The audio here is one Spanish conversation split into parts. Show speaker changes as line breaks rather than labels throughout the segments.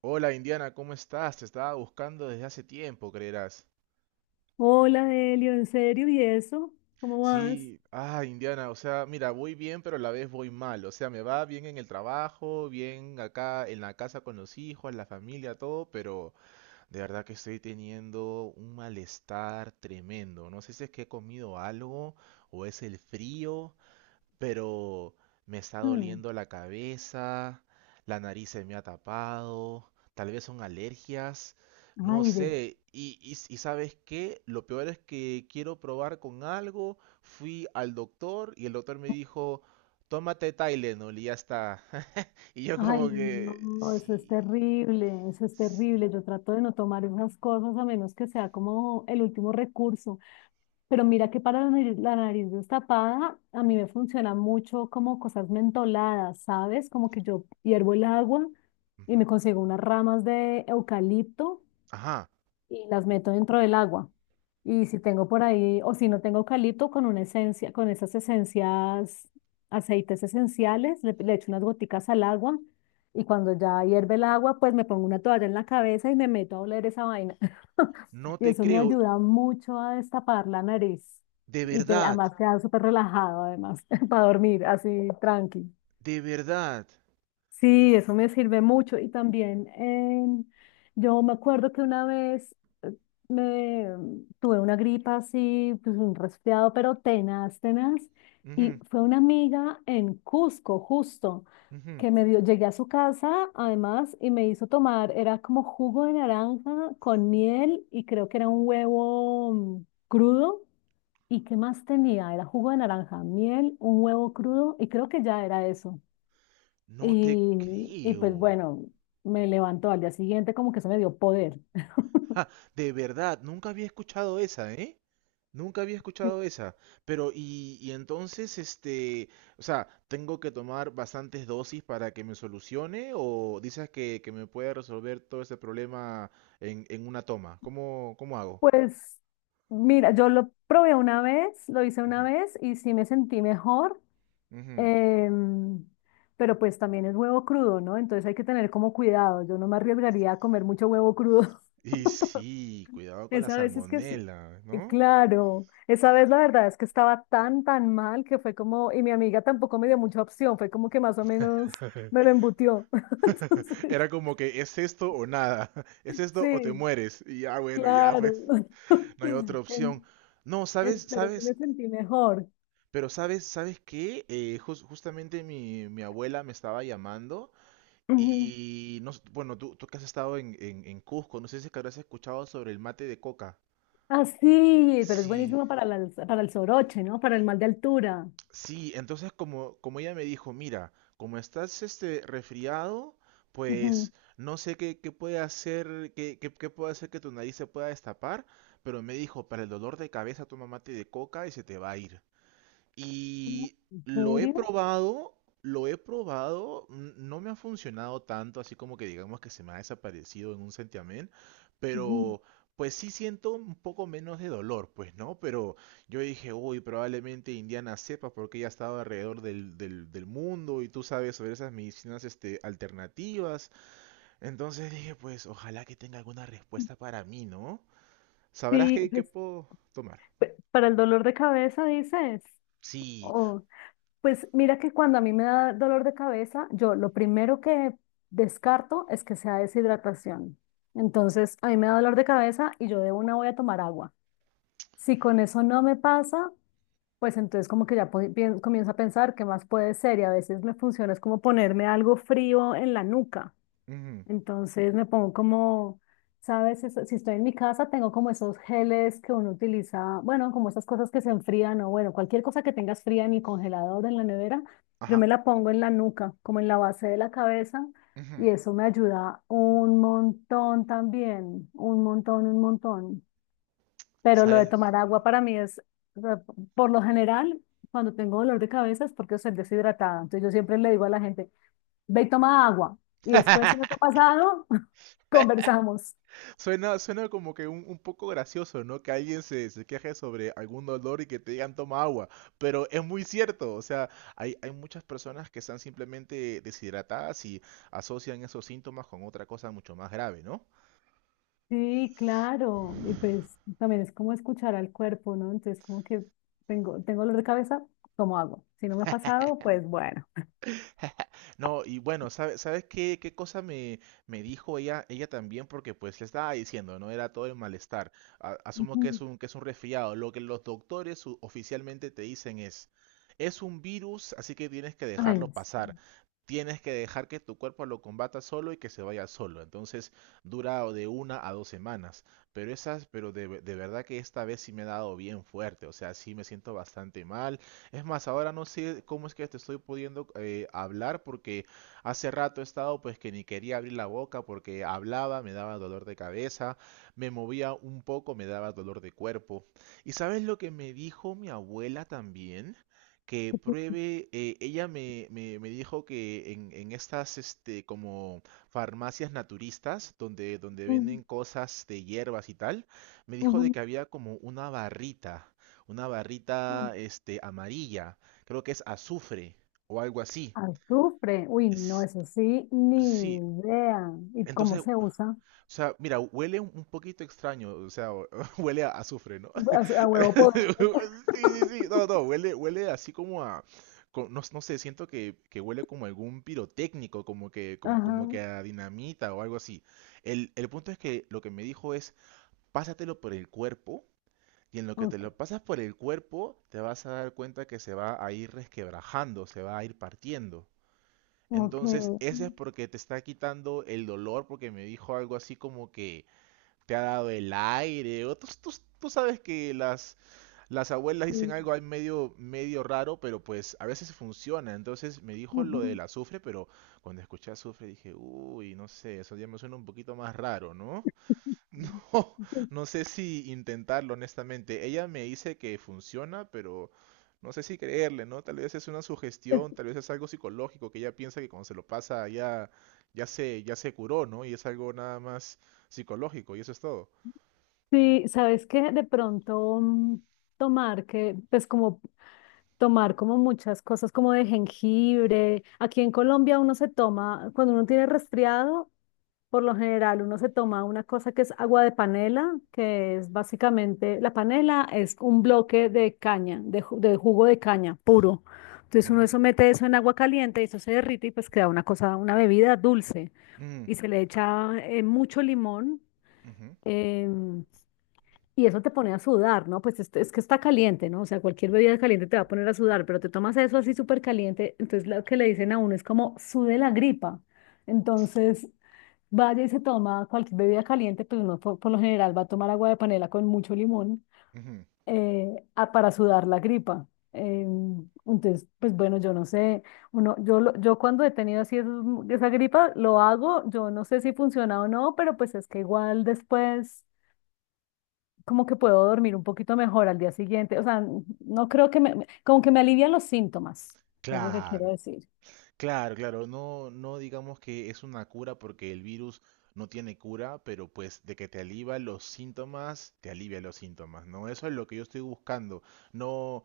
Hola Indiana, ¿cómo estás? Te estaba buscando desde hace tiempo, creerás.
Hola, Delio, ¿en serio? ¿Y eso? ¿Cómo vas?
Sí, Indiana, o sea, mira, voy bien, pero a la vez voy mal. O sea, me va bien en el trabajo, bien acá en la casa con los hijos, la familia, todo, pero de verdad que estoy teniendo un malestar tremendo. No sé si es que he comido algo o es el frío. Pero me está
Hmm,
doliendo la cabeza, la nariz se me ha tapado, tal vez son alergias, no
Ay, de-
sé. Y ¿sabes qué? Lo peor es que quiero probar con algo, fui al doctor y el doctor me dijo, tómate Tylenol y ya está. Y yo
ay,
como que,
no, eso es
sí,
terrible, eso es
sí.
terrible. Yo trato de no tomar esas cosas a menos que sea como el último recurso. Pero mira que para la nariz destapada, a mí me funciona mucho como cosas mentoladas, ¿sabes? Como que yo hiervo el agua y me
Ujú.
consigo unas ramas de eucalipto
Ajá,
y las meto dentro del agua. Y si tengo por ahí, o si no tengo eucalipto, con una esencia, con esas esencias, aceites esenciales, le echo unas goticas al agua y cuando ya hierve el agua, pues me pongo una toalla en la cabeza y me meto a oler esa vaina.
no
Y
te
eso me
creo,
ayuda mucho a destapar la nariz.
de
Y te,
verdad,
además queda súper relajado, además, para dormir así tranqui.
de verdad.
Sí, eso me sirve mucho. Y también yo me acuerdo que una vez eh, me tuve una gripa así, pues un resfriado, pero tenaz, tenaz. Y fue una amiga en Cusco, justo,
Ujú, ujú.
que me dio, llegué a su casa además y me hizo tomar, era como jugo de naranja con miel y creo que era un huevo crudo. ¿Y qué más tenía? Era jugo de naranja, miel, un huevo crudo y creo que ya era eso.
No te
Y, y pues
creo.
bueno, me levantó al día siguiente como que eso me dio poder.
Ja, de verdad, nunca había escuchado esa, ¿eh? Nunca había escuchado esa. Pero, y entonces, este, o sea, ¿tengo que tomar bastantes dosis para que me solucione? ¿O dices que me puede resolver todo ese problema en una toma? ¿Cómo hago?
Pues mira, yo lo probé una vez, lo hice una
Ujú,
vez y sí me sentí mejor,
ujú.
em, pero pues también es huevo crudo, ¿no? Entonces hay que tener como cuidado. Yo no me arriesgaría a comer mucho huevo crudo.
Y sí, cuidado con la
Esa vez es que sí.
salmonela, ¿no?
Claro, esa vez la verdad es que estaba tan, tan mal que fue como, y mi amiga tampoco me dio mucha opción, fue como que más o menos me lo embutió. Entonces,
Era como que es esto o nada, es esto o te
sí,
mueres. Y ya, bueno, ya
Claro.
pues, no hay otra opción.
En-
No, ¿sabes?
pero sí me
¿Sabes?
sentí mejor.
Pero sabes, ¿sabes qué? Justamente mi abuela me estaba llamando
Ujú.
y no, bueno, tú que has estado en, en Cusco, no sé si es que habrás escuchado sobre el mate de coca.
Ah, sí, pero es
Sí,
buenísimo para, para el soroche, ¿no? Para el mal de altura.
sí, entonces como ella me dijo, mira, como estás este resfriado,
Ujú.
pues no sé qué puede hacer, qué puede hacer que tu nariz se pueda destapar, pero me dijo, para el dolor de cabeza toma mate de coca y se te va a ir.
Ah,
Y
¿en serio?
lo he probado, no me ha funcionado tanto, así como que digamos que se me ha desaparecido en un santiamén,
Ujú.
pero pues sí siento un poco menos de dolor, pues, ¿no? Pero yo dije, uy, probablemente Indiana sepa porque ella ha estado alrededor del mundo y tú sabes sobre esas medicinas este, alternativas. Entonces dije, pues, ojalá que tenga alguna respuesta para mí, ¿no? ¿Sabrás
Sí,
qué
pues
puedo tomar?
para el dolor de cabeza dices.
Sí.
Oh, pues mira que cuando a mí me da dolor de cabeza, yo lo primero que descarto es que sea deshidratación. Entonces, a mí me da dolor de cabeza y yo de una voy a tomar agua. Si con eso no me pasa, pues entonces como que ya comienzo a pensar qué más puede ser y a veces me funciona es como ponerme algo frío en la nuca.
Ujú,
Entonces me pongo como, ¿sabes? Si estoy en mi casa tengo como esos geles que uno utiliza, bueno, como esas cosas que se enfrían o bueno, cualquier cosa que tengas fría en mi congelador, en la nevera, yo
ajá.
me la pongo en la nuca, como en la base de la cabeza
Ujú.
y eso me ayuda un montón también, un montón, un montón. Pero lo de
¿Sabes?
tomar agua para mí es, o sea, por lo general, cuando tengo dolor de cabeza es porque estoy deshidratada. Entonces yo siempre le digo a la gente, ve y toma agua. Y después, si no te ha pasado, conversamos.
Suena como que un, poco gracioso, ¿no? Que alguien se queje sobre algún dolor y que te digan toma agua, pero es muy cierto, o sea, hay muchas personas que están simplemente deshidratadas y asocian esos síntomas con otra cosa mucho más grave, ¿no?
Sí, claro. Y pues también es como escuchar al cuerpo, ¿no? Entonces como que tengo dolor de cabeza, tomo agua. Si no me ha pasado, pues bueno.
No, y bueno, ¿sabes qué cosa me dijo ella también? Porque pues le estaba diciendo, ¿no? Era todo el malestar. Asumo que es
Ujú.
un, que es un resfriado. Lo que los doctores oficialmente te dicen es un virus, así que tienes que dejarlo
Ay, sí.
pasar. Tienes que dejar que tu cuerpo lo combata solo y que se vaya solo. Entonces dura de 1 a 2 semanas. Pero esas, pero de, ve- de verdad que esta vez sí me ha dado bien fuerte. O sea, sí me siento bastante mal. Es más, ahora no sé cómo es que te estoy pudiendo hablar porque hace rato he estado pues que ni quería abrir la boca porque hablaba, me daba dolor de cabeza, me movía un poco, me daba dolor de cuerpo. ¿Y sabes lo que me dijo mi abuela también? Que pruebe, ella me dijo que en estas este, como farmacias naturistas, donde
Ujú,
venden cosas de hierbas y tal, me dijo de
ujú,
que había como una barrita
ujú.
este, amarilla. Creo que es azufre o algo así.
Azufre. Uy, no,
S-
eso sí,
Sí,
ni idea. ¿Y cómo
entonces, o
se usa?
sea, mira, huele un poquito extraño, o sea, huele a azufre, ¿no?
A huevo podrido.
Sí, sí, sí, no, no, huele así como a, no, no sé, siento que huele como algún pirotécnico, como que, como,
Ajá,
como que a dinamita o algo así. El punto es que lo que me dijo es, pásatelo por el cuerpo. Y en lo que te lo
ok,
pasas por el cuerpo, te vas a dar cuenta que se va a ir resquebrajando, se va a ir partiendo.
ok.
Entonces, ese es porque te está quitando el dolor, porque me dijo algo así como que te ha dado el aire. O tú sabes que las abuelas dicen
Sí,
algo ahí medio, medio raro, pero pues a veces funciona. Entonces me dijo lo
ujú.
del azufre, pero cuando escuché azufre dije, uy, no sé, eso ya me suena un poquito más raro, ¿no? No,
Pues
no sé si intentarlo, honestamente. Ella me dice que funciona, pero no sé si creerle, ¿no? Tal vez es una sugestión, tal vez es algo psicológico que ella piensa que cuando se lo pasa ya se curó, ¿no? Y es algo nada más psicológico, y eso es todo.
sí, sabes que de pronto tomar que, pues como tomar como muchas cosas como de jengibre. Aquí en Colombia uno se toma, cuando uno tiene resfriado, por lo general, uno se toma una cosa que es agua de panela, que es básicamente, la panela es un bloque de caña, de, de jugo de caña puro. Entonces uno
Ujú,
eso mete eso en agua caliente y eso se derrite y pues queda una cosa, una bebida dulce.
mm,
Y se le echa mucho limón
ujú,
em, y eso te pone a sudar, ¿no? Pues es que está caliente, ¿no? O sea, cualquier bebida caliente te va a poner a sudar, pero te tomas eso así súper caliente, entonces lo que le dicen a uno es como sude la gripa. Entonces, vaya y se toma cualquier bebida caliente, pues no, por lo general va a tomar agua de panela con mucho limón
ujú.
eh, para sudar la gripa. Eh, entonces, pues bueno, yo no sé, yo cuando he tenido así esa gripa, lo hago, yo no sé si funciona o no, pero pues es que igual después como que puedo dormir un poquito mejor al día siguiente, o sea, no creo que como que me alivian los síntomas, es lo que quiero
Claro,
decir.
claro, claro. No, no digamos que es una cura porque el virus no tiene cura, pero pues de que te alivia los síntomas, te alivia los síntomas, ¿no? Eso es lo que yo estoy buscando. No,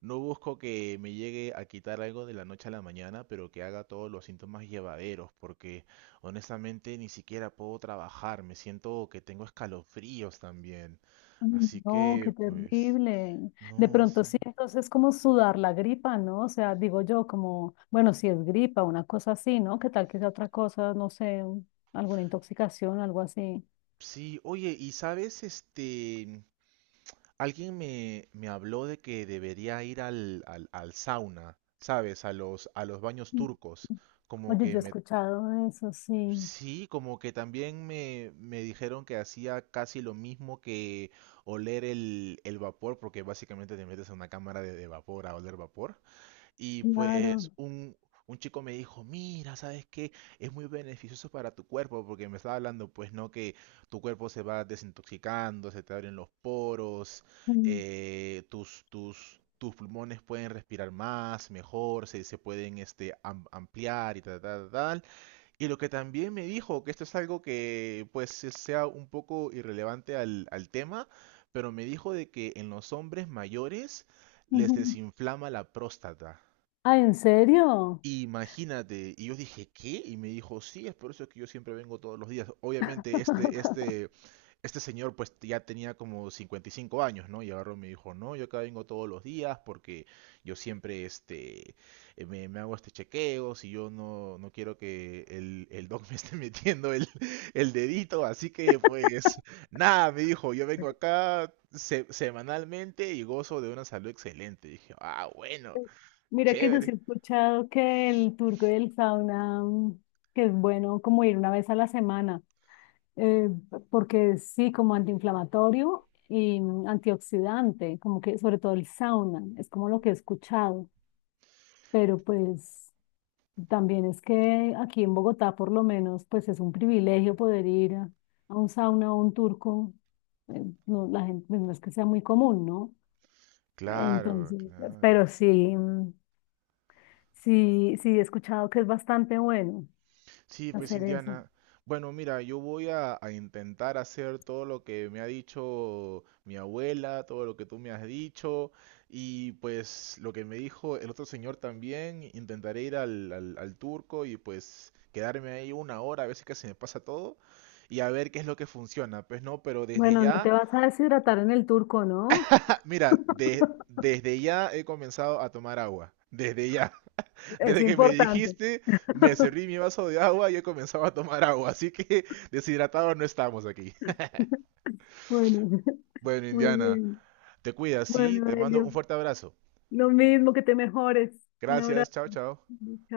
no busco que me llegue a quitar algo de la noche a la mañana, pero que haga todos los síntomas llevaderos, porque honestamente ni siquiera puedo trabajar, me siento que tengo escalofríos también.
Ay,
Así
no, qué
que, pues,
terrible. De
no,
pronto
sí.
sí, entonces como sudar la gripa, ¿no? O sea, digo yo como, bueno, si es gripa, una cosa así, ¿no? ¿Qué tal que sea otra cosa, no sé, alguna intoxicación, algo así?
Sí, oye, y sabes, este, alguien me habló de que debería ir al sauna, ¿sabes? A los baños
Mm.
turcos, como
Oye,
que
yo he
me,
escuchado eso, sí,
sí, como que también me dijeron que hacía casi lo mismo que oler el vapor, porque básicamente te metes en una cámara de vapor a oler vapor. Y pues
claro.
un chico me dijo, mira, ¿sabes qué? Es muy beneficioso para tu cuerpo, porque me estaba hablando, pues no, que tu cuerpo se va desintoxicando, se te abren los poros,
Mm,
tus pulmones pueden respirar más, mejor, se pueden este, ampliar y tal, tal, tal. Y lo que también me dijo, que esto es algo que pues sea un poco irrelevante al tema, pero me dijo de que en los hombres mayores les
ujú.
desinflama la próstata.
Ah, ¿en serio?
Imagínate, y yo dije, ¿qué? Y me dijo, sí, es por eso que yo siempre vengo todos los días. Obviamente, este, este, este señor pues ya tenía como 55 años, ¿no? Y agarró y me dijo, no, yo acá vengo todos los días porque yo siempre, este, me hago este chequeo, si yo no quiero que el doc me esté metiendo el dedito, así que pues, nada, me dijo, yo vengo acá semanalmente y gozo de una salud excelente. Dije, ah, bueno,
Mira que yo sí
chévere.
he escuchado que el turco del sauna, que es bueno como ir una vez a la semana. eh, porque sí, como antiinflamatorio y antioxidante, como que sobre todo el sauna, es como lo que he escuchado, pero pues también es que aquí en Bogotá por lo menos pues es un privilegio poder ir a un sauna o un turco, no, la gente, pues, no es que sea muy común, ¿no?
Claro,
Entonces,
claro.
pero sí, sí, sí he escuchado que es bastante bueno
Sí, pues
hacer eso.
Indiana. Bueno, mira, yo voy a intentar hacer todo lo que me ha dicho mi abuela, todo lo que tú me has dicho, y pues lo que me dijo el otro señor también. Intentaré ir al turco y pues quedarme ahí una hora, a ver si que se me pasa todo, y a ver qué es lo que funciona. Pues no, pero desde
Bueno, no te
ya,
vas a deshidratar en el turco, ¿no?
mira, desde ya he comenzado a tomar agua. Desde ya.
Es
Desde que me
importante.
dijiste, me serví mi vaso de agua y he comenzado a tomar agua, así que deshidratados no estamos aquí.
Bueno,
Bueno,
muy
Indiana,
bien.
te cuidas, sí,
Bueno,
te mando un
Elio,
fuerte abrazo.
lo mismo que te mejores. Un
Gracias,
abrazo.
chao, chao.